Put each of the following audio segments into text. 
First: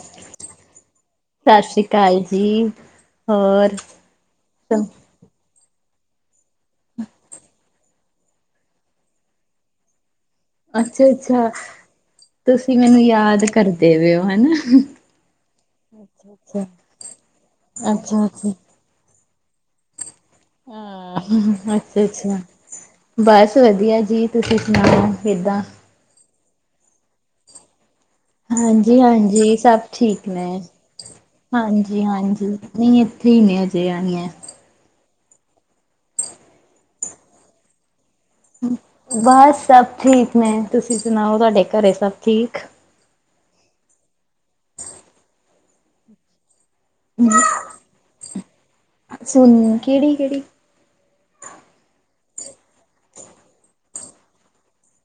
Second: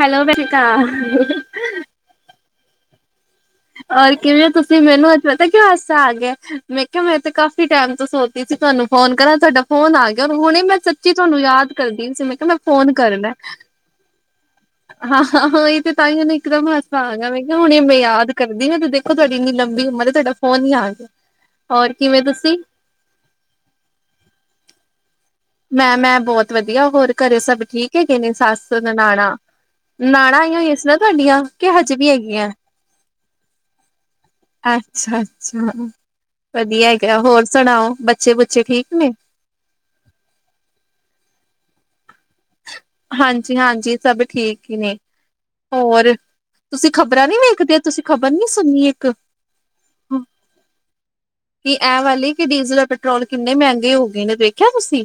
Hello Banita. ਸਤਿ ਸ੍ਰੀ ਅਕਾਲ ਜੀ ਹੋਰ ਔਰ ਕਿਵੇਂ ਹੋ ਤੁਸੀਂ ਮੈਨੂੰ ਅੱਜ ਪਤਾ ਹਾਸਾ ਆ ਗਿਆ ਮੈਂ ਕਿਹਾ ਮੈਂ ਤੇ ਕਾਫੀ ਟਾਈਮ ਤੋਂ ਸੋਚਤੀ ਸੀ ਤੁਹਾਨੂੰ ਫੋਨ ਕਰਾਂ ਤੁਹਾਡਾ ਫੋਨ ਆ ਗਿਆ ਹੁਣੀ ਮੈਂ ਅੱਛਾ ਸੱਚੀ ਤੁਹਾਨੂੰ ਅੱਛਾ ਯਾਦ ਕਰਦੀ ਸੀ ਮੈਂ ਕਿਹਾ ਮੈਂ ਤੁਸੀਂ ਫੋਨ ਮੈਨੂੰ ਕਰਨਾ ਯਾਦ ਕਰਦੇ ਪਏ ਹੋ ਹਨਾ ਹਾਂ ਓਹੀਓ ਤਾਹੀਓਂ ਨਾ ਅੱਛਾ ਇੱਕਦਮ ਹਸਾ ਆ ਗਿਆ ਮੈਂ ਕਿਹਾ ਹੁਣੇ ਅੱਛਾ ਯਾਦ ਅੱਛਾ ਤੁਸੀਂ ਦੇਖੋ ਤੁਹਾਡੀ ਇੰਨੀ ਲੰਬੀ ਉਮਰ ਹੈ ਤੁਹਾਡਾ ਫੋਨ ਹੀ ਆ ਗਿਆ ਹੋਰ ਅੱਛਾ, ਕਿਵੇਂ ਅੱਛਾ ਤੁਸੀਂ ਬਸ ਵਧੀਆ ਜੀ ਤੁਸੀਂ ਸੁਣਾਓ ਕਿੱਦਾਂ ਮੈਂ, ਮੈਂ ਬਹੁਤ ਵਧੀਆ ਹੋਰ ਘਰੇ ਸਭ ਠੀਕ ਨੇ ਸੱਸ ਹਾਂਜੀ ਨਨਾਣਾ ਹਾਂਜੀ ਸਭ ਠੀਕ ਨਣਾਆਂ ਨੇ ਹੋਈਆਂ ਸੀ ਨਾ ਤੁਹਾਡੀਆਂ ਕਿ ਹਜੇ ਹਾਂਜੀ ਵੀ ਹਾਂਜੀ ਹੈਗੀਆਂ ਨਹੀਂ ਇੱਥੇ ਹੀ ਨੇ ਅਜੇ ਆਣੀਆ ਅੱਛਾ, ਅੱਛਾ ਵਧੀਆ ਹੈਗਾ ਹੋਰ ਸੁਣਾਓ। ਬੱਚੇ ਬੁੱਚੇ ਠੀਕ ਨੇ ਬਸ ਸਭ ਠੀਕ ਨੇ। ਤੁਸੀਂ ਸੁਣਾਓ ਤੁਹਾਡੇ ਘਰੇ। ਸਭ ਠੀਕ। ਹਾਂਜੀ, ਹਾਂਜੀ ਸਭ ਠੀਕ ਹੀ ਨੇ ਔਰ ਤੁਸੀਂ ਖ਼ਬਰਾਂ ਨੀ ਵੇਖਦੇ ਤੁਸੀਂ ਖ਼ਬਰ ਨੀ ਸੁਣਨੀ ਇੱਕ ਸੁਣ ਕਿਹੜੀ ਕਿਹੜੀ ਕੀ ਐ ਵਾਲੀ ਕਿ ਡੀਜ਼ਲ ਪੈਟਰੋਲ ਕਿੰਨੇ ਮਹਿੰਗੇ ਹੋ ਗਏ ਨੇ ਦੇੇਖਿਆ ਤੁਸੀਂ।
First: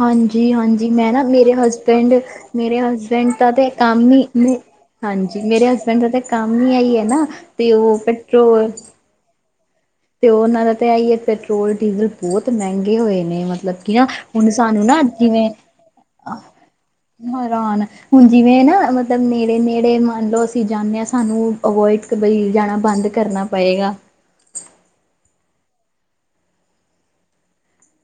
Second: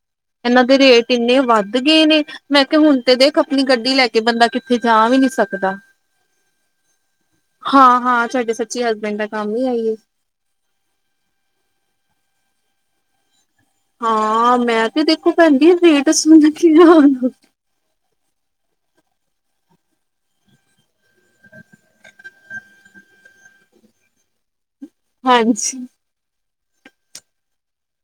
ਹਾਂਜੀ, ਇਹਨਾਂ ਦੇ ਹਾਂਜੀ। ਰੇਟ ਮੈਂ ਨਾ ਇੰਨੇ ਮੇਰੇ ਵੱਧ ਹਸਬੈਂ ਗਏ ਬੈਂਡ ਨੇ ਮੈਂ ਕਿਹਾ ਮੇਰੇ ਹੁਣ ਤੇ ਹਸਬੈਂਡ ਦੇਖ ਦਾ ਆਪਣੀ ਤੇ ਗੱਡੀ ਲੈ ਕੰਮ ਕੇ ਹੀ ਬੰਦਾ ਕਿੱਥੇ ਜਾ ਵੀ ਨੀ ਹਾਂਜੀ ਮੇਰੇ ਸਕਦਾ ਹਸਬੈਂਡ ਦਾ ਤੇ ਕੰਮ ਹੀ ਆ ਹੀ ਹੈ ਨਾ ਤੇ ਉਹ ਹਾਂ-ਹਾਂ ਸਾਡੇ ਪੈਟਰੋਲ ਸੱਚੀ ਹਸਬੈਂਡ ਦਾ ਹੀ ਆਈ ਏ। ਤੇ ਉਹਨਾਂ ਦਾ ਤਾਂ ਆਹੀ ਹੈ। ਪੈਟਰੋਲ ਡੀਜ਼ਲ ਬਹੁਤ ਮਹਿੰਗਾ। ਗੇ ਹੋਏ ਨੇਬ ਹਾਂ ਮੈਂ ਤੇ ਦੇਖੋ ਭੈਜੀਂ ਰੇਟ ਸੁਣ ਆ ਹੈਰਾਨ ਹੁਣ ਜਿਵੇਂ ਨਾ ਮਤਲਬ ਨੇੜੇ-ਨੇੜੇ ਮੰਨ ਲਓ ਅਸੀਂ ਜਾਂਦੇ ਹਾਂ ਸਾਨੂੰ ਅਵੋਇਡ ਜਾਣਾ ਬੰਦ ਕਰਨਾ ਪਏਗਾ ਹਾਂਜੀ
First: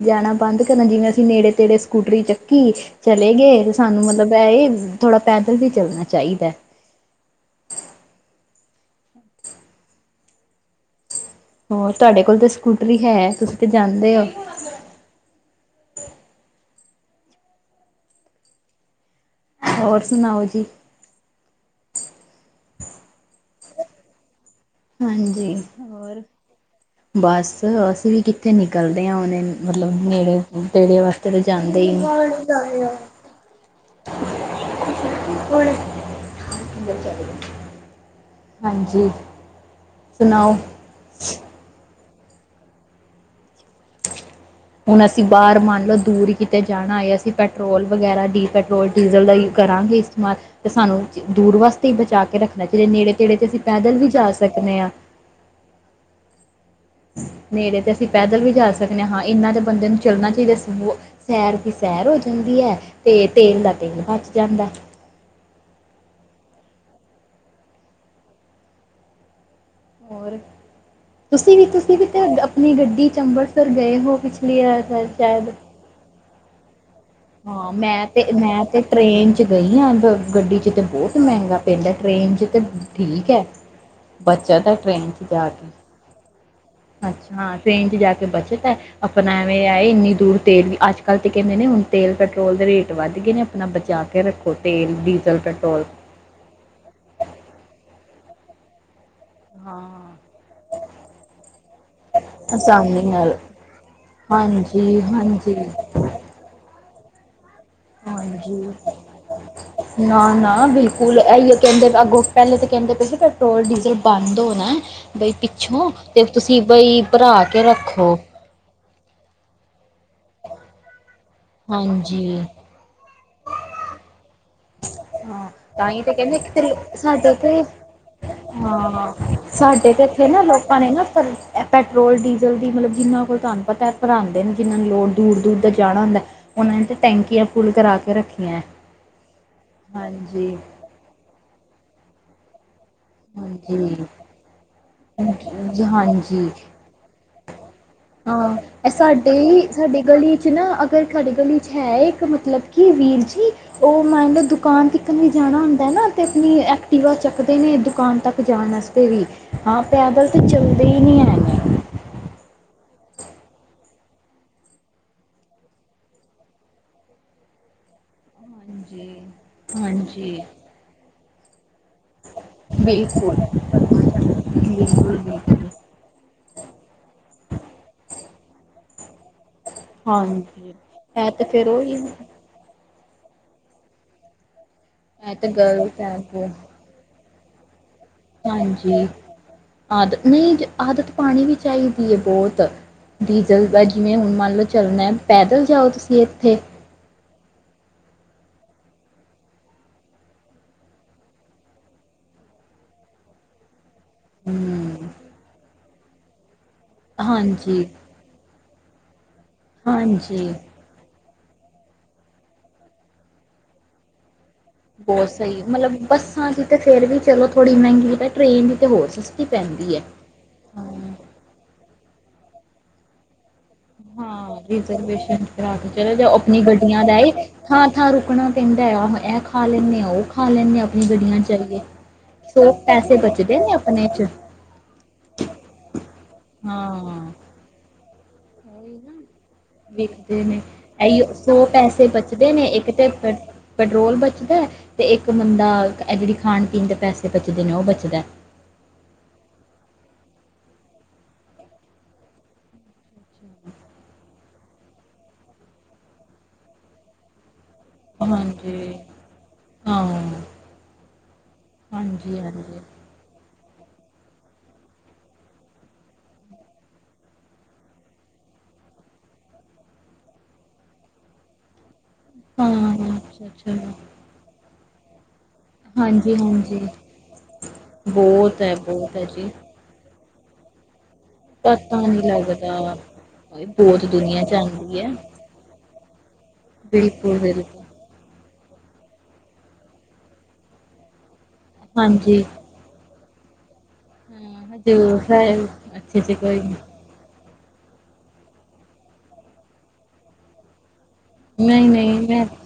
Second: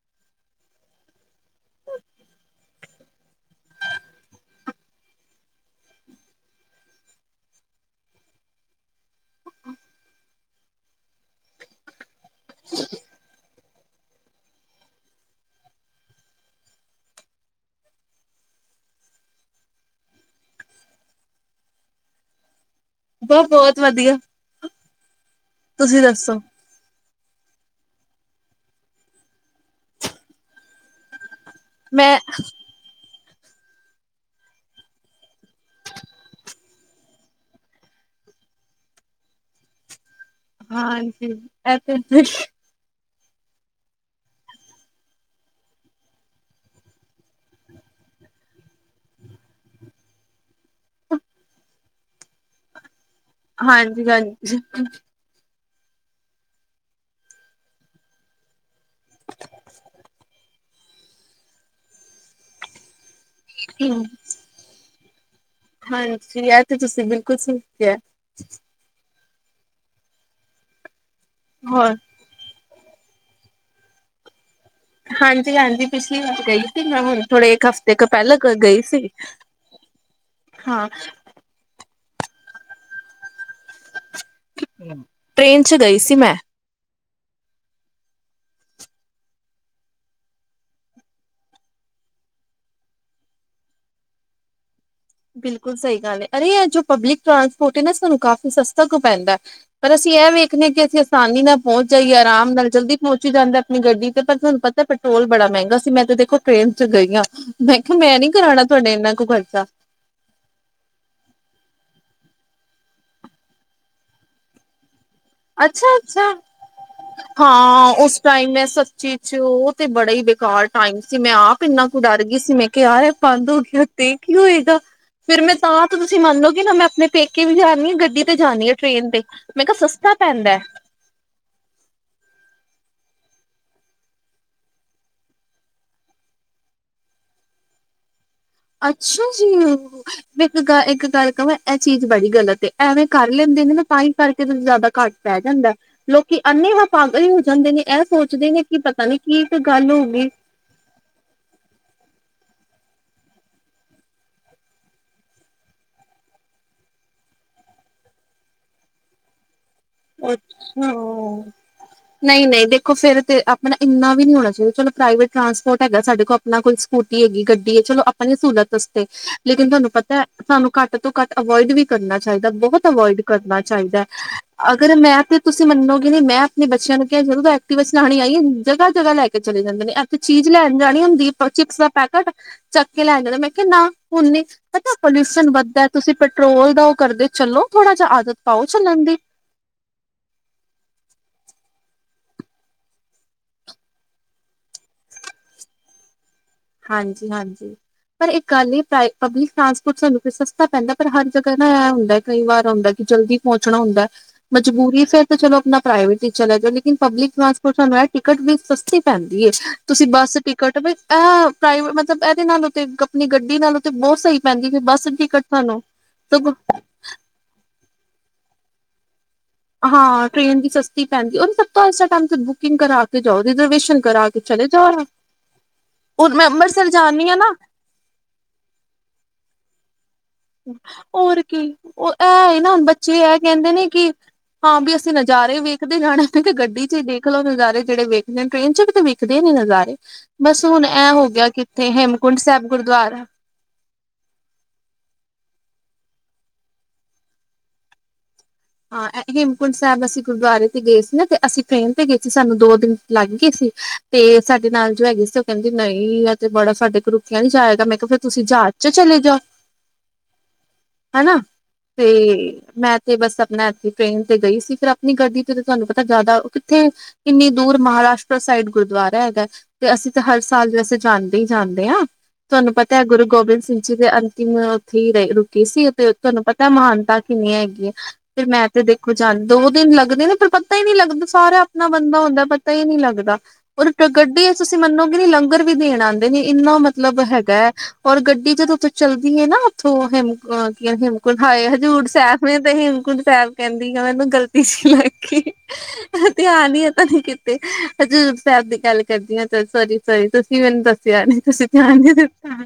ਜਾਣਾ ਬੰਦ ਕਰਨਾ ਜਿਵੇਂ ਅਸੀਂ ਨੇੜੇ ਤੇੜੇ ਸਕੂਟਰੀ ਚੱਕੀ ਚਲੇ ਗਏ ਤੇ ਸਾਨੂੰ ਮਤਲਬ ਇਹ ਥੋੜ੍ਹਾ ਪੈਦਲ ਵੀ ਚੱਲਣਾ ਚਾਹੀਦਾ ਹੋਰ ਤੁਹਾਡੇ ਕੋਲ ਤੇ ਸਕੂਟਰਰੀ ਹੈ ਤਾ ਤੇ ਜਾਂਦੇ ਹੋ ਹੋਰ ਸੁਣਾਓ ਜੀ ਬਹੁ ਬਹੁਤ ਵਧੀਆ ਹਾਂਜੀ ਤੁਸੀਂ ਹੋਰ ਦੱਸੋ ਬਸ ਅਸੀਂ ਵੀ ਕਿੱਥੇ ਨਿਕਲਦੇ ਹਾਂ ਉਹਨੇ ਮਤਲਬ ਨੇੜੇ ਤੇੜੇ ਵਾਸਤੇ ਧਰ ਜਾਂਦੇ ਹੀ ਮੈਂ ਨਹੀਂ ਹੋਣੇ [inaudible] ਹਾਂਜੀ ਸੁਣਾਓ ਹਾਂਜੀ ਏ [inaudible] ਹੁਣ ਅਸੀਂ ਬਾਹਰ ਮੰਨ ਲਓ ਦੂਰ ਕਿਤੇ ਜਾਣਾ ਹੈ ਅਸੀਂ ਪੈਟਰੋਲ ਵਗੈਰਾ ਦੀ ਪੈਟਰੋਲ ਡੀਜ਼ਲ ਦਾ ਹੀ ਕਰਾਂਗੇ ਇਸਤੇਮਾਲ ਅਤੇ ਸਾਨੂੰ ਦੂਰ ਵਾਸਤੇ ਬਚਾ ਕੇ ਰੱਖਣਾ ਚਾਹੀਦੇ ਨੇੜੇ ਜਿਹੜੇ ਤੇ ਅਸੀਂ ਪੈਦਲ ਵੀ ਜਾ ਹਾਂਜੀ-ਹਾਂਜੀ ਸਕਦੇ ਹਾਂ ਨੇੜੇ ਤੇ ਅਸੀਂ ਪੈਦਲ ਵੀ ਜਾ ਸਕਦੇ ਹ ਹਾਂ ਇਹਨਾਂ ਦੇ ਬੰਦੇ ਨੂੰ ਚੱਲਣਾ ਚਾਹੀਦਾ ਸੀ ਸੈਰ ਦੀ ਸੈਰ ਹੋ ਜਾਂਦੀ ਹੈ ਤੇ ਤੇਲ ਦਾ ਤੇਲ ਬਚ ਜਾਂਦਾ ਹਾਂਜੀ ਇਹ ਤੇ ਤੁਸੀਂ ਬਿਲਕੁਲ ਸਹੀ ਕਹਯਾ ਹੈ ਹੋਰ ਤੁਸੀਂ ਵੀ ਹੋਰ ਤੁਸੀਂ ਵੀ ਤੁ ਆਪਣੀ ਗੱਡੀ ਚ ਅੰਬ੍ਰਿਤਸਰ ਗਏ ਹੋ ਪ ਹਾਂਜੀ [inaudible] [unintelligible] ਥੋੜੇ ਇੱਕ ਹਾਂ ਹਫ਼ਤੇ ਕ ਮੈਂ ਤੇ ਪਹਿਲਾਂ ਮੈਂ ਤੇ ਗਈ ਸੀ ਟ੍ਰੇਨ ਚ ਗਈ ਹਾਂ ਗੱਡੀ ਚ ਤੇ ਹਾਂ ਬਹੁਤ ਮਹਿੰਗਾ ਪੈਂਦਾ ਟ੍ਰੇਨ 'ਚ ਤਾਂ ਠੀਕ ਹੈ ਬੱਚਤ ਹੈ ਟ੍ਰੇਨ ਜਾ ਟ੍ਰੇਨ ਕੇ ਚ ਗਈ ਸੀ ਮੈਂ ਅੱਛਾ ਹਾਂ ਟ੍ਰੇਨ ਚ ਜਾ ਕੇ ਬਚਤ ਹੈ ਆਪਣਾ ਐਵੇਂ ਆਏ ਇੰਨੀ ਦੂਰ ਤੇਲ ਵੀ ਅੱਜ ਕੱਲ ਤੇ ਕਹਿੰਦੇ ਨੇ ਹੁਣ ਤੇਲ ਪੈਟਰੋਲ ਦੇ ਰੇਟ ਵੱਧ ਗਏ ਨੇ ਆਪਣਾ ਬਚਾ ਕੇ ਰੱਖੋ ਤੇਲ, ਡੀਜ਼ਲ, ਬਿਲਕੁਲ ਪੈਟਰੋਲ। ਸਹੀ ਗੱਲ ਹੈ ਅਰੇ ਜੋ ਪਬਲਿਕ ਟਰਾਂਸਪੋਰਟ ਹੈ ਨਾ ਸਾਨੁ ਕਾਫੀ ਸਸਤਾ ਪੈਂਦਾ ਪਰ ਅਸੀਂ ਹਾਂ। ਇਹਂ ਵੇਖਣੇ ਹ ਕਿ ਅਸੀਂ ਆਸਾਨੀ ਨਾਲ ਪਹੁੰਚ ਜਾਈਏ ਆਰਾਮ ਨਾਲ ਜਲਦੀ ਆਸਾਨੀ ਪਹੁੰਚੀ ਨਾਲ, ਜਾਂਦਾ ਆਪਣੀ ਗੱਡੀ ਤੇ ਪਰ ਤੁਹਾਨੂੰ ਪਤਾ ਪੈਟਰੋਲ ਬੜਾ ਹਾਂਜੀ-ਹਾਂਜੀ। ਮਹਿੰਗਾ ਸੀ ਮੈਂ ਤੇ ਦੇਖੋ ਟ੍ਰੇਨ ਚ ਗਈਆਂ ਮੈਂ ਕਿਹਾ ਮੈਂ ਨੀ ਕਰਾਣਾ ਹਾਂਜੀ, ਤੁਹਾਡੇ ਏਨਾ ਕ ਖਰਚਾ ਨਾ-ਨਾ ਬਿਲਕੁੱਲ ਐ ਈ ਓ ਕੇਂਦੇ ਅੱਗੋ ਪਹਿਲੇ ਤੇ ਕੈਂਦੇ ਪਏ ਸੀ ਪੈਟਰੋਲ ਡੀਜ਼ਲ ਬੰਦ ਹੋਣਾ ਬਈ ਪਿੱਛੋਂ ਤੇ ਅੱਛਾ-ਅੱਛਾ ਤੁਸੀਂ ਬਈ ਭਰਾ ਕੇ ਹਾਂ ਰੱਖੋ, ਉਸ ਟਾਈਮ ਮੈਂ ਸੱਚੀ ਚ ਓ ਤੇ ਬੜਾ ਈ ਕਾਰ ਟਾਈਮ ਸੀ ਮੈਂ ਆਪ ਇੰਨਾ ਕੁ ਡਰ ਗੀ ਹਾਂਜੀ। ਸੀ ਮੈਂ ਕਿਹਾ [unintelligible] ਕਿਰਤੀ ਕੀ ਹੋਏਗਾ ਫ਼ਿਰ ਹਾਂ, ਮੈਂ ਤਾਂ ਤਾਂ ਹੀ ਤੇ ਤੁਸੀਂ ਕਹਿੰਦੇ ਇੱਕ ਮੰਨੋਗੇ ਨਾ ਤੇ ਮੈਂ ਆਪਣੇ ਸਾਡੇ ਪੇਕੇ ਵੀ ਤੇ ਜਾਣੀ ਆਾਂ ਗੱਡੀ ਤੇ ਜਾਣੀ ਆ ਟ੍ਰਰੇਨ ਹਾਂ ਤੇ ਮੈਂ ਕਿਹਾ ਸਾਡੇ ਸਸ ਤੇ ਇੱਥੇ ਨਾ ਲੋਕਾਂ ਨੇ ਨਾ ਪੈਟਰੋਲ ਡੀਜ਼ਲ ਮਤਲਬ ਜਿੰਨਾ ਕੋਲ ਤੁਹਾਨੂੰ ਪਤਾ ਭਰਾਉਂਦੇ ਨੇ ਜਿਨਾ ਨੂੰ ਲੋੜ ਦੂਰ-ਦੂਰ ਦਾ ਜਾਣਾ ਹੁੰਦਾ ਓਨਾਂ ਨੇ ਤਾਂ ਟੈਂਕੀਆਂ ਫੁੱਲ ਕਰਾ ਕੇ ਰੱਖੇ ਅੱਛਾ ਜੀ। ਮੈਂ ਇੱਕ ਗ ਇੱਕ ਗੱਲ ਕਵਾ ਐ ਚੀਜ਼ ਬੜੀ ਗਲਤ ਏ ਐਵੇਂ ਕਰ ਲੈਂਦੇ ਨੇ ਨਾ ਤਾਂ ਹਾਂਜੀ ਈ ਕਰਕੇ ਤਾਂ ਫਿਰ ਜ਼ਿਆਦਾ ਘੱਟ ਪੈ ਜਾਂਦਾ ਲੋਕੀ ਹਾਂਜੀ ਐੰਨਨੀ ਵਪ ਜਾਂਦੇ ਨੇ ਇਹ ਸੋਚਦੇ ਹਾਂ ਨੇ ਕਿ ਐ ਪਤਾ ਨੀ ਸਾਡੇ ਕੀ ਇੱਕ ਈ ਗੱਲ ਸਾਡੀ ਹੋ ਗਈ ਗਲੀ ਚ ਨਾ ਅਗਰ ਸਾਡੇ ਗਲੀ ਚ ਹੈ ਇੱਕ ਮਤਲਬ ਕਿ ਵੀਰ ਜੀ ਓ ਮੰਨ ਲੌ ਦੁਕਾਨ ਤੱਕ ਵੀ ਜਾਣਾ ਹੁੰਦਾ ਨਾ ਤੇ ਆਪਣੀ ਐਕਟੀਿਵਾ ਚੁਕਦੇ ਨੇ ਦੁਕਾਨ ਤੱਕ ਜਾਣ ਵਾਸਤੇ ਵੀ ਹਾਂ ਪੈਦਲ ਤੇ ਚੱਲਦੇ ਈ ਨੀ ਹੈਗੇ ਨਈ ਨਈ ਦੇਖੋ ਫਿਰਰ ਤੇ ਆਪਣਾ ਇੰਨਾ ਵੀ ਨ ਨਹੀਂ ਹੋਣਾ ਚਾਹੀਦਾ ਚਲੋ ਪ੍ਰਾਈਵੇਟ ਟਰਾਂਸਪੋਰਟ ਹੈਗਾ ਸਾਡੇ ਕੋਲ ਆਪਣਾ ਕੋਈ ਸਕੂਟੀ ਹੈਗੀ ਗੱਡੀ ਹੈ ਚਲੋ ਆਪਾਂ ਦੀ ਸਹੂਲਤ ਹਾਂਜੀ, ਲੇਕਿਨ ਤੁਹਾਨੂੰ ਪਤਾ ਹਾਂਜੀ ਸਾਨੂੰ ਘੱਟ ਤੋਂ ਘੱਟ ਅਵੋਇਡ ਵੀ ਕਰਨਾ ਚਾਹੀਦਾ ਬਹੁਤ ਅਵੋਇਡ ਬਿਲਕੁਲ, ਕਰਨਾ ਚਾਹੀਦਾ ਅਗਰ ਬਿਲਕੁਲ, ਮੈਂ ਤੇ ਤੁਸੀਂ ਬਿਲਕੁਲ। ਮੰਨੋਗੇ ਨੂੰ ਮੈਂ ਆਪਣੇ ਬੱਚਿਆਂ ਨੂੰ ਕਿਹਾ ਜਦੋਂ ਐਕਟੀਵਸ ਕਹਾਣੀ ਆਈ [unintelligible] ਜਗਾ ਜਗਾ ਲੈ ਕੇ ਚਲੇ ਜਾਂਦੇ ਨੇ ਐ ਥੇ ਚੀਜ਼ ਹਾਂਜੀ, ਲੈਣ ਜਾਣੀ ਇਹ ਹੁੰਦੀ ਤੇ ਫੇਰ ਚਿਪਸ ਦਾ ਉਹੀ ਪੈਕਟ ਇਹ ਚੱਕ ਕੇ ਲੈ ਜਾਣਾ ਮੈਂ ਕਿਹਾ ਨਾ ਹੁਣ ਨੀ, ਪਤਾ ਪੋਲਿਊਸ਼ਨ ਤੇ ਵੱਧਦਾ ਗ਼ਲਤ ਤੁਸੀਂ ਹੈ ਅੱਗੋਂ ਪੈਟਰੋਲ ਦਾ ਔ ਕਰਦੇ। ਚੱਲੋ। ਥੋੜਾ ਜਾ ਆਦਤ ਪਾਓ ਸੁਣਨ ਹਾਂਜੀ। ਦੀ, ਆਦਤ ਨਈ ਆਦਤ ਪਾਣੀ ਵੀ ਚਾਈਦੀ ਹੈ ਬਹੁਤ ਡੀਜ਼ਲ ਦਾ ਜਿਵੇਂ ਹੁਣ ਮੰਨ ਲਓ ਚੱਲਣਾ ਪੈਦਲ ਜਾਓ ਤੁਸੀਂ ਇਹ, ਹਾਂਜੀ-ਹਾਂਜੀ ਪਰ ਇੱਕ, ਕੱਲ ਏ ਪ੍ਰਾਈਵੇਟ ਪਬਲਿਕ ਟਰਾਂਸਪੋਰਟ ਸਾਨੂੰ ਸਸਤਾ ਪੈਂਦਾ ਪਰ ਹਰ ਜਗ੍ਹਾ ਨਾ ਐ ਹੁੰਦਾ ਕਈ ਵਾਰ ਹੁੰਦਾ ਕਿ ਜਲਦੀ ਪੋਂਚਨਾ ਹੁੰਦਾ। ਮਜਬੂਰੀ ਹੂੰ, ਫੇਰ ਤਾਂ ਚਲੋ ਆਪਣਾ। ਪ੍ਰਾਈਵੇਟ ਟੀਚਰ [unintelligible] ਕਿ ਪਬਲਿਕ ਟਰਾਂਸਪੋਰ ਹਾਂਜੀ, ਦਾ ਏ ਟਿਕਟ ਵੀ ਸਸਤੀ ਪੇਨ ਏ ਤੁਸੀਂ ਬੱਸ ਹਾਂਜੀ। ਟਿਕਟ ਵੀ ਐ ਪ੍ਰਾਈਵੇਟ ਮਤਲਬ ਇਹਦੇ ਨਾਲੋ ਤੇ ਆਪਣੀ ਗੱਡੀ ਨਾਲ ਬਹੁਤ ਸਹੀ। ਪੈਂਦੀ ਕਿ ਬੱਸ ਬਹੁਤ ਟਿਕਟ ਸਹੀ, ਸਾਨੂੰ ਮਤਲਬ ਬੱਸਾਂ ਸਗੋਂ ਦੀ ਤੇ ਫੇਰ ਵੀ ਚਲੋ ਥੋੜ੍ਹੀ ਮਹਿੰਗੀ। ਟ੍ਰੇਨ ਦੀ ਤੇ ਹੋਰ ਸ ਹਾਂ ਟ੍ਰੇਨ ਦੀ ਸਸਤੀ ਪੈਂਦੀ ਉਹਨੂੰ ਸਭ ਤੋਂ ਅ ਤੁਹਾਨੂੰ ਬੁਕਿੰਗ ਕਰ ਕੇ ਜਾਓ। ਰਿਜ਼ਰਵੇਸ਼ਨ ਕਰਾ ਕੇ ਹਾਂ ਚਲੇ ਜਾਓ। ਰਿਜ਼ਰਵੇਸ਼ਨ ਕਰਾ ਕੇ ਚਲੋ ਜਾਓ ਹੁਣ ਮੈਂ ਆਪਣੀ ਅੰਮ੍ਰਿਤਸਰ ਗੱਡੀਆਂ ਦਾ ਜਾਣੀ ਆ ਨਾ ਥਾਂ ਥਾਂ ਰੁਕਣਾ ਪੈਂਦਾ ਆ ਖਾ ਲੇਨੇ ਆ ਉਹ ਖਾ ਲੈਂਦੇ ਆ ਆਪਣੀ ਗੱਡੀਆਂ ਹੋਰ ਚ ਕੀ ਜਾਈਏ ਉਹ ਇਹ ਸੋ ਨਾ ਬੱਚੇ ਪੈਸੇ ਇਹ ਬਚਦੇ ਕਹਿੰਦੇ ਨੇ ਆਪਣੇ ਕਿ ਚ ਹਾਂ ਵੀ ਅਸੀਂ ਨਜ਼ਾਰੇ ਵੇਖਦੇ ਜਾਣਾ ਨੇ ਤੇ ਗੱਡੀ ਚ ਹੀ ਦੇਖ ਹਾਂ ਲਓ ਨਜ਼ਾਰੇ ਜਿਹੜੇ ਵੇਖ ਟ੍ਰੇਨ ਚ ਉਹੀ ਕਿਤੇੇ ਵੀ ਨਾ ਵੇਖਦੇ ਨੇ ਨਜ਼ਾਰੇ ਵੇਖਦੇ ਨੇ ਬਸ ਹੁਣ ਇਹ ਇਹੀ ਹੋ ਗਿਆ ਕਿ ਸੌ ਇੱਥੇ ਪੈਸੇ ਹੇਮਕੁੰਟ ਬਚਦੇ ਨੇ ਸਾਹਿਬ ਇੱਕ ਤੇ ਗੁਰਦੁਆਰਾ ਪੈਟਰੋਲ ਬਚਦਾ ਤੇ ਇੱਕ ਬੰਦਾ ਇਹ ਜਿਹੜੀ ਖਾਣ ਪੀਣ ਦੇ ਪੈਸੇ ਬਚਦੇ ਨੇ ਉਹ ਬਚਦਾ। ਹਾਂ ਹੇਮਕੁੰਟ ਸਾਹਿਬ ਅਸੀਂ ਗੁਰਦੁਆਰੇ ਤੇ ਗਏ ਸੀ ਨਾ ਤੇ ਅਸੀਂ ਟ੍ਰੇਨ ਤੇ ਗਏ ਸੀ, ਸਾਨੂੰ ਦੋ ਦਿਨ ਲੱਗ ਗਏ ਸੀ, ਤੇ ਸਾਡੇ ਨਾਲ ਜੋ ਹੈਗੇ ਸੀ ਉਹ ਕਹਿੰਦੀ ਨਹੀਂ ਆ ਤੇ ਬੜਾ ਸਾਡੇ ਕੋਲ ਰੁੱਕਿਆ ਨੀ ਜਾਇਆ। ਮੈਂ ਕਿਹਾ ਫਿਰ ਤੁਸੀਂ ਜਹਾਜ਼ ਚ ਹਾਂਜੀ ਚਲੇ ਜਾਓ ਹਾਂ ਹਨਾ ਤੇ ਹਾਂਜੀ ਹਾਂਜੀ ਮੈਂ ਤੇ ਬਸ ਮੈਂ ਇਥੇ ਟ੍ਰੇਨ ਤੇ ਗਈ ਸੀ, ਫਿਰ ਆਪਣੀ ਗੱਡੀ ਤੇ ਤੁਹਾਨੂੰ ਪਤਾ ਜ਼ਿਆਦਾ ਕਿੱਥੇ ਕਿੰਨੀ ਦੂਰ ਮਹਾਰਾਸ਼ਟਰ ਸਾਈਡ ਗੁਰਦੁਆਰਾ ਹੈਗਾ ਤੇ ਅਸੀਂ ਤਾਂ ਹਰ ਸਾਲ ਵੈਸੇ ਜਾਂਦੇ ਹੀ ਜਾਂਦੇ ਹਾਂ। ਤੁਹਾਨੂੰ ਪਤਾ ਹੈ ਹਾਂ ਗੁਰੂ ਅੱਛਾ ਗੋਬਿੰਦ ਅੱਛਾ ਸਿੰਘ ਜੀ ਦੇ ਅੰਤਿਮ [unintelligible] ਸੀ ਤੇ ਹਾਂਜੀ ਤੁਹਾਨੂੰ ਪਤਾ ਹਾਂਜੀ ਮਹਾਨਤਾ ਕਿੰਨੀ ਹੈਗੀ ਹੈ। ਬਹੁਤ ਹੈ ਤੇ ਦੇਖੋ ਬਹੁਤ ਹੈ ਜਦ ਜੀ ਦੋ ਦਿਨ ਲ ਲੱਗਦੇ ਨੇ ਪਰ ਪਤਾ ਹੀ ਨਹੀਂ ਲੱਗਦਾ। ਸਾਰਾ ਆਪਣਾ ਪਤਾ ਬੰਦਾ ਨੀ ਹੁੰਦਾ ਪਤਾ ਹੀ ਲੱਗਦਾ ਨੀ ਲੱਗਦਾ, ਔਰ ਬਹੁਤ ਦੁਨੀਆਂ ਗੱਡੀ ਚ ਤੁਸੀਂ ਜਾਂਦੀ ਹੈ ਮੰਨੋਗੇ ਨੀ ਲੰਗਰ ਵੀ ਦੇਣ ਆਦੇ ਨੇ ਇੰਨਾ ਮਤਲਬ ਬਿਲਕੁਲ ਹੈਗਾ ਹੈ ਬਿਲਕੁਲ ਔਰ ਗੱਡੀ ਜਦੋਂ ਚਲਦੀ ਹੈ ਨਾ ਉੱਥੋਂ ਹੇਮ ਕੀ ਹੇਮ ਹਾਏ ਹਜੂਰ ਹਾਂਜੀ ਸਾਹਿਬ ਮੈਨੂੰ ਤਾਂ ਹੇਮਕੁੰਟ ਸਾਹਿਬ ਕਹਿੰਦ ਮੈਨੂੰ ਗ਼ਲਤੀ ਹਾਂ ਸੀ ਹਜ਼ੂਰ ਲੱਗ ਗੀ ਸਾਹਿਬ ਅੱਛਾ ਅੱਛਾ ਕੋਈ ਧਿਆਨ ਈ ਨੀ ਪਤਾ ਨੀ ਤੇ ਹਜ਼ੂਰ ਸਾਹਿਬ ਦੀ ਗੱਲ ਕਰਦੀ ਆ ਚਲੋ ਸੋ਼ਰੀ, ਸੋ਼ਰੀ ਤੁਸੀਂ ਮੈਨੂੰ ਦੱ ਸਿਆ ਨਹੀਂ ਤੁਸੀਂ ਨਹੀਂ ਧਿਆਨ ਨੀ ਨਹੀਂ ਮੈਂ ਦਿੱਤਾ।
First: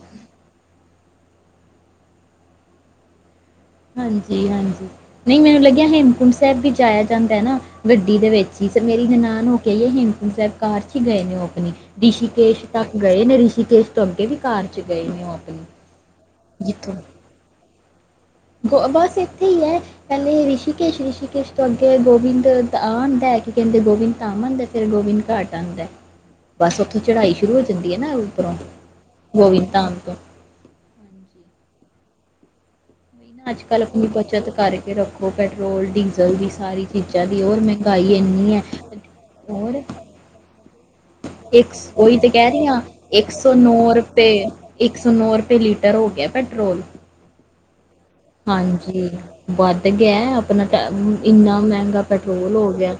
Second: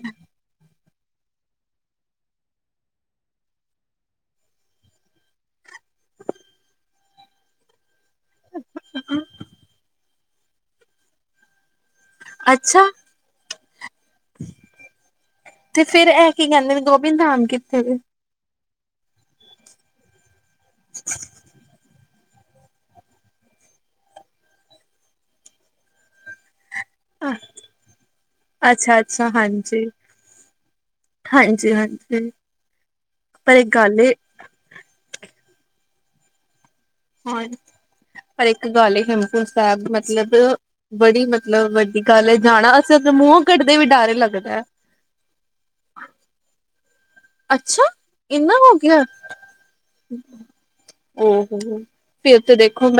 ਹਾਂਜੀ, ਹਾਂਜੀ ਨਹੀਂ ਮੈਨੂੰ ਲੱਗਿਆ ਹੇਮਕੁੰਟ ਸਾਹਿਬ ਵੀ ਜਾਇਆ ਜਾਂਦਾ ਹੈ ਨਾ ਗੱਡੀ ਦੇ ਵਿੱਚ ਹੀ ਤੇ ਮੇਰੀ ਨਨਾਣ ਹੋ ਕੇ ਆਈ ਏ ਹੇਮ ਕੂੰਟ ਸਾਹਿਬ ਕਾਰ ਚ ਹੀ ਗਏ ਨੇ ਉਹ ਆਪਣੀ? ਰਿਸ਼ੀਕੇਸ਼ ਅੱਛਾ ਤੱਕ ਗਏ ਨੇ ਰਿਸ਼ੀ [unintelligible] ਤੇ ਫੇਰ ਇਹ ਕੀ ਕਹਿੰਦੇ ਜਿੱਥੋਂ ਗੋਭੀਦ ਧਾਮ ਕਿੱਥੇ ਜੇ ਬਸ ਇੱਥੇ ਹੀ ਹੈ ਪਹਿਲੇ ਰਿਸ਼ ਕੇਸ਼ ਰਿਸ਼ੀਕੇਸ਼ ਤੋਂ ਅੱਗੇ ਗੋ ਗੋਬਿੰਦ ਆ ਆਂਦਾ ਕਿ ਕਹਿੰਦੇ ਗੋਬਿੰਦ ਧਾਮ ਆਂਦਾ ਫਿਰ ਗੋਬਿੰਦ ਘਾਟ ਆਂਦਾ ਬਸ ਓਥੋਂ ਚੜ੍ਹਾਈ ਸ਼ੁਰੂ ਹੋ ਜਾਂਦੀ ਹੈ ਨਾ ਉੱਪਰੋਂ ਅੱਛਾ ਅੱਛਾ ਗੋਵਿੰਦ ਹਾਂਜੀ ਧਾਮ ਤੋਂ ਹੂੰ ਅੱਜ, ਕੱਲ ਆਪਣੀ ਬੱਚਤ ਕਰਕੇ ਰੱਖੋ ਪੈਟਰੋਲ ਡੀਜ਼ਲ ਦੀ ਸਾਰੀ। ਚੀਜ਼ਾਂ ਦੀ ਹਾਂ ਹੋਰ ਮਹਿੰਗਾਈ ਪਰ ਇੰਨੀ ਹੈ ਇੱਕ ਗੱਲ ਏ ਹੇਮਕੁੰਟ ਸਾਹਿਬ ਹੋਰ ਮਤਲਬ ਬੜੀ ਇੱਕ ਮਤਲਬ ਵੱਡੀ ਓਹੀ ਤੇ ਗੱਲ ਹੈ ਕਹਿ ਰਹੀ ਜਾਣਾ ਆ ਅਸੀ ਇੱਕ ਮੂੰਹੋਂ ਸੌ ਕੱਢਦੇ ਵੀ ਨੋ ਡਰ ਰੁਪਏ ਲੱਗਦਾ ਇੱਕ ਸੌ ਨੌ ਰੁਪਏ ਲੀਟਰ ਹੋ ਗਿਆ ਪੈਟਰੋਲ। ਅੱਛਾ। ਇੰਨਾ ਹੋ ਗਿਆ ਹਾਂਜੀ। ਵੱਧ ਗਿਆ ਆਪਣਾ ਇੰਨਾ ਓਹੋ ਮਹਿੰਗਾ ਪੈਟਰੋਲ ਹੋ ਗਿਆ।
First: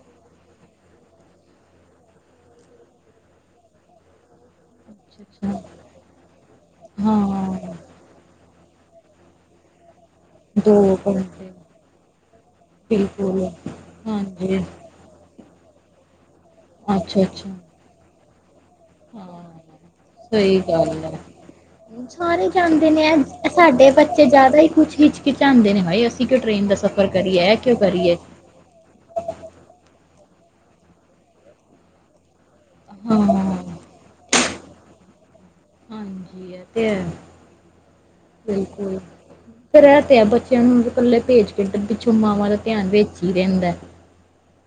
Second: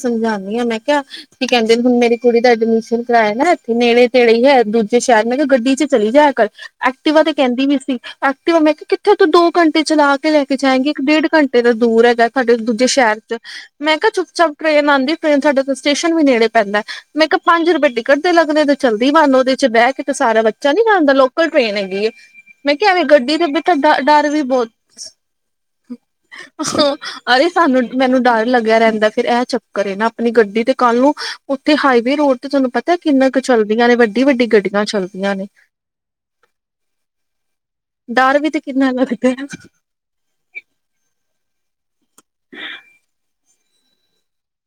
ਸਮਝਾਣੀ ਆ ਮੈਂ ਕਿਹਾ ਕਿ ਕਹਿੰਦੇ ਹੁਣ ਮੇਰੀ ਕੁੜੀ ਦਾ ਐਡਮਿਸ਼ਨ ਕਰਾਇਆ ਨਾ ਏਥੇ ਨੇੜੇ ਤੇੜੇ ਹੀ ਹੈ ਦੂਜੇ ਜੇ ਅੱਛਾ ਸ਼ਹਿਰ ਮੈਂ ਕਿਹਾ ਅੱਛਾ ਗੱਡੀ ਚ ਚਲੀ ਜਾਇ ਕਰ ਐਕਟਿਵਾ ਤੇ ਹਾਂ ਕਹਿੰਦੀ ਪਈ ਸੀ ਐਕਟੀਵਾ ਮੈਂ ਕਿਹਾ ਕਿੱਥੇ ਤੂੰ ਦੋ ਘੰਟੇ ਚਲਾ ਕੇ ਲੈ ਕੇ ਜਾਏਗੀ। ਇੱਕ ਡੇਢ ਘੰਟੇ ਦਾ ਦੂਰ ਹੈਗਾ ਸਾਡੇ ਦੂਜੇ ਸ਼ਹਿਰ ਚ ਬਿਲਕੁਲ ਮੈਂ ਕਿਹਾ ਚੁੱਪ ਚਾਪ ਹਾਂਜੀ ਟ੍ਰੇਨ ਆਂਦੀ ਟ੍ਰੇਨ ਸਾਡੇ ਸਟੇਸ਼ਨ ਵੀ ਨੇੜੇ। ਪੈਂਦਾ ਅੱਛਾ ਮੈਂ ਕਿਹਾ ਅੱਛਾ ਪੰਜ ਰੁਪਏ ਟਿਕਟ ਦੇ ਲੱਗਦੇ ਚੱਲਦੀ ਬਣ ਹਾਂ ਉਹਦੇ ਚ ਬਹਿ ਕੇ ਸਾਰਾ ਸਹੀ ਬੱਚਾ ਨੀ ਗੱਲ ਜਾਂਦਾ ਹੈ ਲੋਕਲ ਟ੍ਰੇਨ ਹੈਗੀ ਐ ਸਾਰੇ ਮੈਂ ਜਾਂਦੇ ਐਵੇਂ ਨੇ ਗੱਡੀ ਇਹ ਦੇ ਤਾਂ ਡ ਸਾਡੇ ਬੱਚੇ ਡਰ ਵੀ ਜ਼ਿਆਦਾ ਹੀ ਬਹੁਤ ਕੁਛ ਹਿਚਕਿਚਾਉਂਦੇ ਨੇ ਹਾਏ ਅਸੀਂ ਕਿਉਂ ਟ੍ਰੇਨ ਦਾ ਸਫ਼ਰ ਕਰੀਏ ਅਰੇ ਇਹ ਕਿਉਂ ਸਾਨੂੰ ਕਰੀਏ ਮੈਨੂੰ ਡਰ ਲੱਗਿਆ ਰਹਿੰਦਾ ਫਿਰ ਇਹ ਚੱਕਰ ਨਾ ਆਪਣੇ ਗੱਡੀ ਤੇ ਕੱਲ ਨੂੰ ਉੱਥੇ ਹਾਈਵੇ ਰੋਡ ਤੇ ਤੁਹਾਨੂੰ ਪਤਾ ਹਾਂ ਕਿੰਨਾ ਕੁ ਚਲਦੀਆਂ ਨੇ ਵੱਡੀ, ਵੱਡੀ ਗੱਡੀ ਚੱਲਦੀਆਂ ਨੇ। ਤੇ ਹੈ ਡਰ ਵੀ ਤੇ ਕਿੰਨਾ ਬਿਲਕੁਲ ਲੱਗਦਾ ਫ ਰਹਿ ਤੇ ਆ ਬੱਚਿਆਂ ਨੂੰ ਇਕੱਲੇ ਭੇਜ ਕੇ ਚੁੰਮਾਵਾਂ ਦਾ ਧਿਆਨ ਵੇ ਹੀ ਰਹਿੰਦਾ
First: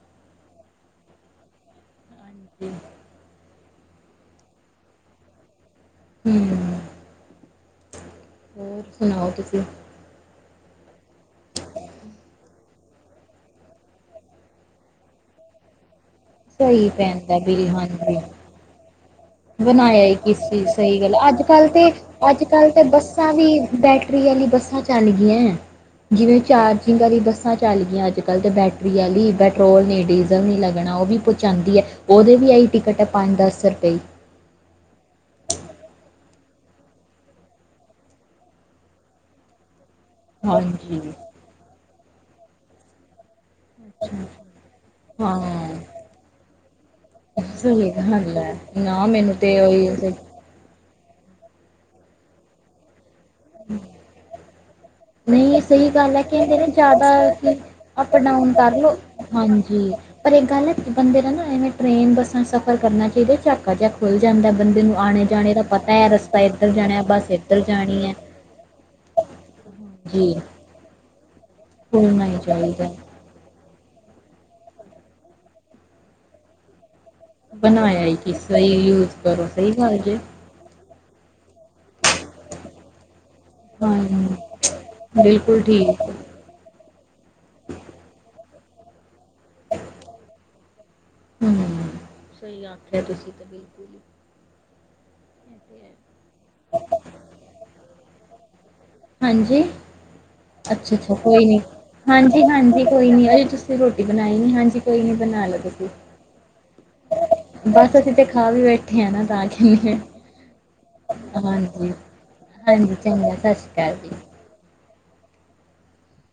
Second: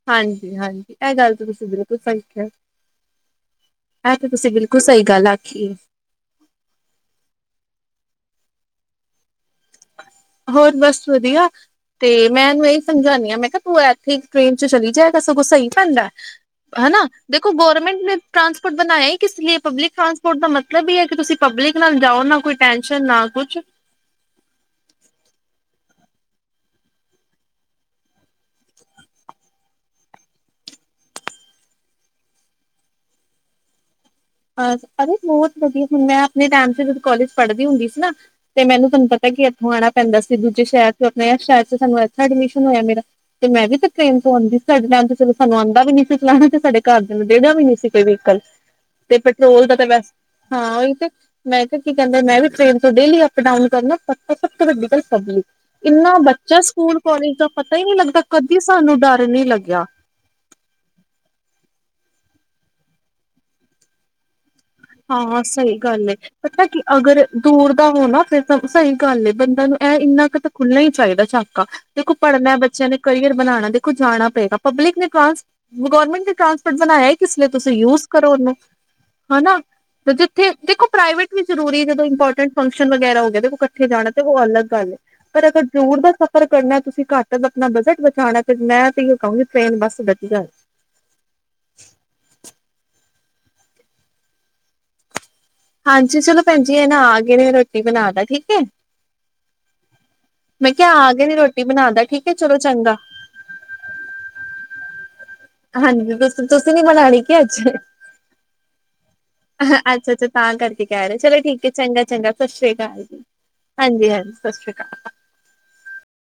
ਹਾਂਜੀ, ਹਾਂਜੀ ਇਹ ਗੱਲ ਤਾਂ ਤੁਸੀਂ। [unintelligible] ਹਾਂਜੀ ਆਂ ਤੇ ਤੁਸੀਂ ਬਿਲਕੁਲ ਸਹੀ ਗੱਲ ਆਖੀ ਹੈ। [unintelligible] ਹੋਰ ਬਸ ਵਧੀਆ ਤੇ ਮੈਂ ਇਹਨੂੰ ਇਹੀ ਸਮਝਾਂਦੀ ਹਾਂ ਮੈਂ ਕਿਹਾ ਤੂੰ ਇੱਥੇ ਟ੍ਰੇਨ ਚ ਚਲੀ ਜਾਏਗਾ ਸਗੋਂ ਸਹੀ ਪੈਂਦਾ ਸਹੀ ਹਨਾ ਪੈਂਦਾ ਦੇਖੋ ਬਿਲ ਗਵਰਮੈਂਟ ਨੇ ਹਾਂਜੀ ਟ੍ਰਾਂਸਪੋਰਟ ਬਣਾਇਆ ਹੀ। ਕਿਸ ਲਈ ਪਬਲਿਕ ਬਣਾਇਆ ਹੀ ਟਰਾਂਸਪੋਰਟ ਦਾ ਕਿਸੇ ਮਤਲਬ ਹੀ ਸਹੀ ਹੈ ਗੱਲ ਕਿ ਤੁਸੀਂ ਅੱਜ ਕੱਲ ਪਬਲਿਕ ਤੇ ਨਾਲ ਜਾਓ ਨਾ ਅੱਜ ਕੋਈ ਕੱਲ ਤੇ ਟੈਨਸ਼ਨ ਨਾ ਬੱਸਾਂ ਕੁਛ ਵੀ ਬੈਟਰੀ ਵਾਲੀ ਬੱਸਾਂ ਚੱਲ ਗਈਆਂ ਜਿਵੇਂ ਚਾਰਜਿੰਗ ਵਾਲੀ ਬੱਸਾਂ ਚੱਲ ਗਈਆਂ ਅੱਜ ਕੱਲ੍ਹ ਤਾਂ ਬੈਟਰੀ ਵਾਲੀ ਪੈਟਰੋਲ ਨੀ ਡੀਜ਼ਲ ਨਹੀਂ ਲੱਗਣਾ ਉਹ ਵੀ ਪਹੁੰਚਾਉਂਦੀ ਹੈ ਉਹਦੇ ਵੀ ਆਈ ਟਿਕਟ ਹੈ ਪੰਜ ਦਸ ਰੁਪਏ ਅਰੇ ਬਹੁਤ ਵਧੀਆ ਹੁਣ ਮੈਂ ਆਪਣੇ ਟੈਮ ਤੇ ਜਦੋਂ ਕੋਲੇਜ ਪੜ੍ਹਦੀ ਹੁੰਦੀ ਸੀ ਨਾ ਤੇ ਮੈਨੂੰ ਤੁਹਾਨੂੰ ਪਤਾ ਕਿ ਇੱਥੋਂ ਆਣਾ ਪੈਂਦਾ ਸੀ ਦੂਜੇ ਸ਼ਹਿਰ ਹਾਂਜੀ ਚ ਆਪਣੇ ਇਸ ਸ਼ਹਿਰ ਚ ਸਾਨੂੰ ਐਡਮਿਸ਼ਨ ਹੋਇਆ ਮੇਰਾ ਤੇ ਮੈਂ ਵੀ ਤਾਂ ਟ੍ਰੇਨ ਤੋਂ ਆਉਂਦੀ ਸੀ ਸਾਡੇ ਟਾਈਮ ਤੇ ਚਲੋ ਸਾਨੂੰ ਹਾਂ ਆਉਂਦਾ ਵੀ ਨ ਸੀ ਚਲਾਣਾ ਤੇ ਸਾਡੇ ਘਰਦਿਆਂ ਨੂੰ ਦੇਣਾ ਵੀ ਨੀ ਸੀ ਸਹੀ ਕੋਈ ਗੱਲ ਵਹੀਕਲ ਹੈ ਨਾ ਤੇ ਮੈਨੂੰ ਪੈਟਰੋਲ ਦਾ ਤਾਂ ਵੈਸ ਉਹੀ ਹਾਂ ਉਹੀ ਤੇ ਮੈਂ ਤੇ ਕੀ ਕਹਿੰਦੇ ਮੈਂ ਵੀ ਟ੍ਰੇਨ ਤੋਂ ਡੇਲੀ ਅਪ ਡਾਊਨ ਕਰਨਾ ਸਭ ਤੋਂ ਵੱਡੀ ਗੱਲ ਪਬਲਿਕ ਨਹੀਂ ਸਹੀ ਗੱਲ ਇੰਨਾ ਹੈ ਕਹਿੰਦੇ ਬੱਚਾ ਨੇ ਸਕੂਲ ਜ਼ਿਆਦਾ ਕਾਲਜ ਦਾ ਪਤਾ ਹੀ ਨਹੀਂ ਅਪ ਲੱਗਦਾ ਡਾਊਨ ਕਦੀ ਕਰ ਲੋ ਸਾਨੂੰ ਡਰ ਨਹੀਂ ਲੱਗਿਆ ਹਾਂਜੀ ਪਰ ਇਹ ਗੱਲ ਹੈ ਬੰਦੇ ਦਾ ਨਾ ਐਵੇਂ ਟ੍ਰੇਨ ਬੱਸਾਂ ਸਫ਼ਰ ਕਰਨਾ ਚਾਹੀਦਾ ਝਾਕਾ ਜਯਾ ਖੁੱਲ ਜਾਂਦਾ ਬੰਦੇ ਨੂੰ ਆਣੇ ਹਾਂ ਜਾਣੇ ਦਾ ਸਹੀ ਪਤਾ ਹੈ ਗੱਲ ਏ ਰਸਤਾ ਪਤਾ ਇੱਧਰ ਕਿ ਜਾਣਾ ਅਗਰ ਬੱਸ ਇੱਧਰ ਦੂਰ ਦਾ ਜਾਣੀ ਹੋ ਹੈ ਨਾ ਫਿਰ ਤਾਂ ਸਹੀ ਗੱਲ ਏ ਬੰਦਾ ਨੂੰ ਇਹ ਇੰਨਾ ਜੀ ਕੁ ਤਾਂ ਖੁੱਲਣਾ ਹੀ ਚਾਹੀਦਾ ਝਾਕ ਦੇਖੋ ਖੁੱਲਣਾ ਹੀ ਪੜ੍ਹਨਾ ਬੱਚਿਆਂ ਚਾਹੀਦਾ ਨੇ ਕਰੀਅਰ ਬਣਾਉਣਾ ਦੇ ਕੁ ਜਾਣਾ ਪਏਗਾ ਪਬਲਿਕ ਨੇ ਟਾਂ ਗੌਰਰਮੈਂਟ ਨੇ ਟਰਾਂਸਪੋਰਟ ਬਣਾਇਆ ਹੀ ਬਣਵਾਇਆ ਕਿ ਸਹੀ ਯੂਜ ਕਰੋ ਹਨਾ ਸਹੀ ਗੱਲ ਤੇ ਜੇ ਜਿੱਥੇ ਦੇਖੋ ਪ੍ਰਾਈਵੇਟ ਵੀ ਜ਼ਰੂਰੀ ਜਦੋਂ ਇੰਪੋਰਟੈਂਟ ਫੰਕਸ਼ਨ ਵਗੈਰਾ ਹੋ ਗ ਇਕੱਠੇ ਹਾਂ ਜਾਣਾ ਤੇ ਉਹ ਅਲੱਗ ਗੱਲ ਹੈ ਪਰ ਬਿਲਕੁਲ ਅਗਰ ਦੂਰ ਠੀਕ ਦਾ ਸਫ਼ਰ ਕਰਨਾ ਤੁਸੀਂ ਘੱਟ ਆਪਣਾ ਬਜਟ ਬਚਾਉਣਾ ਫ ਮੈਂ ਤੇ ਕਹੂੰਗੀ ਟ੍ਰਰੇਨ ਬੱਸ ਵਧੀਆ ਹਮ ਸਹੀ ਆਖਿਆ ਤੁਸੀਂ ਬਿਲਕੁਲ ਹੀ ਹਾਂਜੀ ਚਲੋ ਭੈਣਜੀ ਇਹ ਨਾ ਆ ਗਏ ਨੇ ਰੋਟੀ ਬਣਾ ਲ ਠੀਕ ਹੈ ਹਾਂਜੀ ਮੈਂ ਕਿਹਾ ਆ ਅੱਛਾ-ਅੱਛਾ ਗਏ ਨੇ ਕੋਈ ਨੀ ਰੋਟੀ ਬਣਾਦਾ ਠੀਕ ਹੈ ਚਲੋ ਹਾਂਜੀ-ਹਾਂਜੀ ਚੰਗਾ ਕੋਈ ਨੀ ਅਜੇ ਤੁਸੀਂ ਰੋਟੀ ਬਣਾਈ ਨੀ ਹਾਂਜੀ [unintelligible] ਤੁਸੀਂ ਹਾਂਜੀ ਦੱਸੋ ਤੁਸੀਂ ਨੀ ਨਾਣੀ ਕਿ ਅੱਛ ਬਸ ਅਸੀਂ ਤੇ ਖਾ ਵੀ ਬੈਠੇ ਆ ਨਾ ਤਾਂ ਕਹਿੰਦੇ ਅੱਛਾ-ਅੱਛਾ ਤਾਂ ਕਰਕੇ ਕਹਿ ਰਹੇ ਚਲੋ ਠੀਕ ਹੈ ਹਾਂਜੀ ਚੰਗਾ-ਚੰਗਾ ਸਤਿ ਸ੍ਰੀ ਹਾਂਜੀ ਅਕਾਲ ਜੀ ਚੰਗਾ ਸਤਿ ਸ਼੍ਰੀ ਅਕਾਲ ਜੀ ਹਾਂਜੀ-ਹਾਂਜੀ ਸਤਿ ਸ੍ਰੀ [inaudible]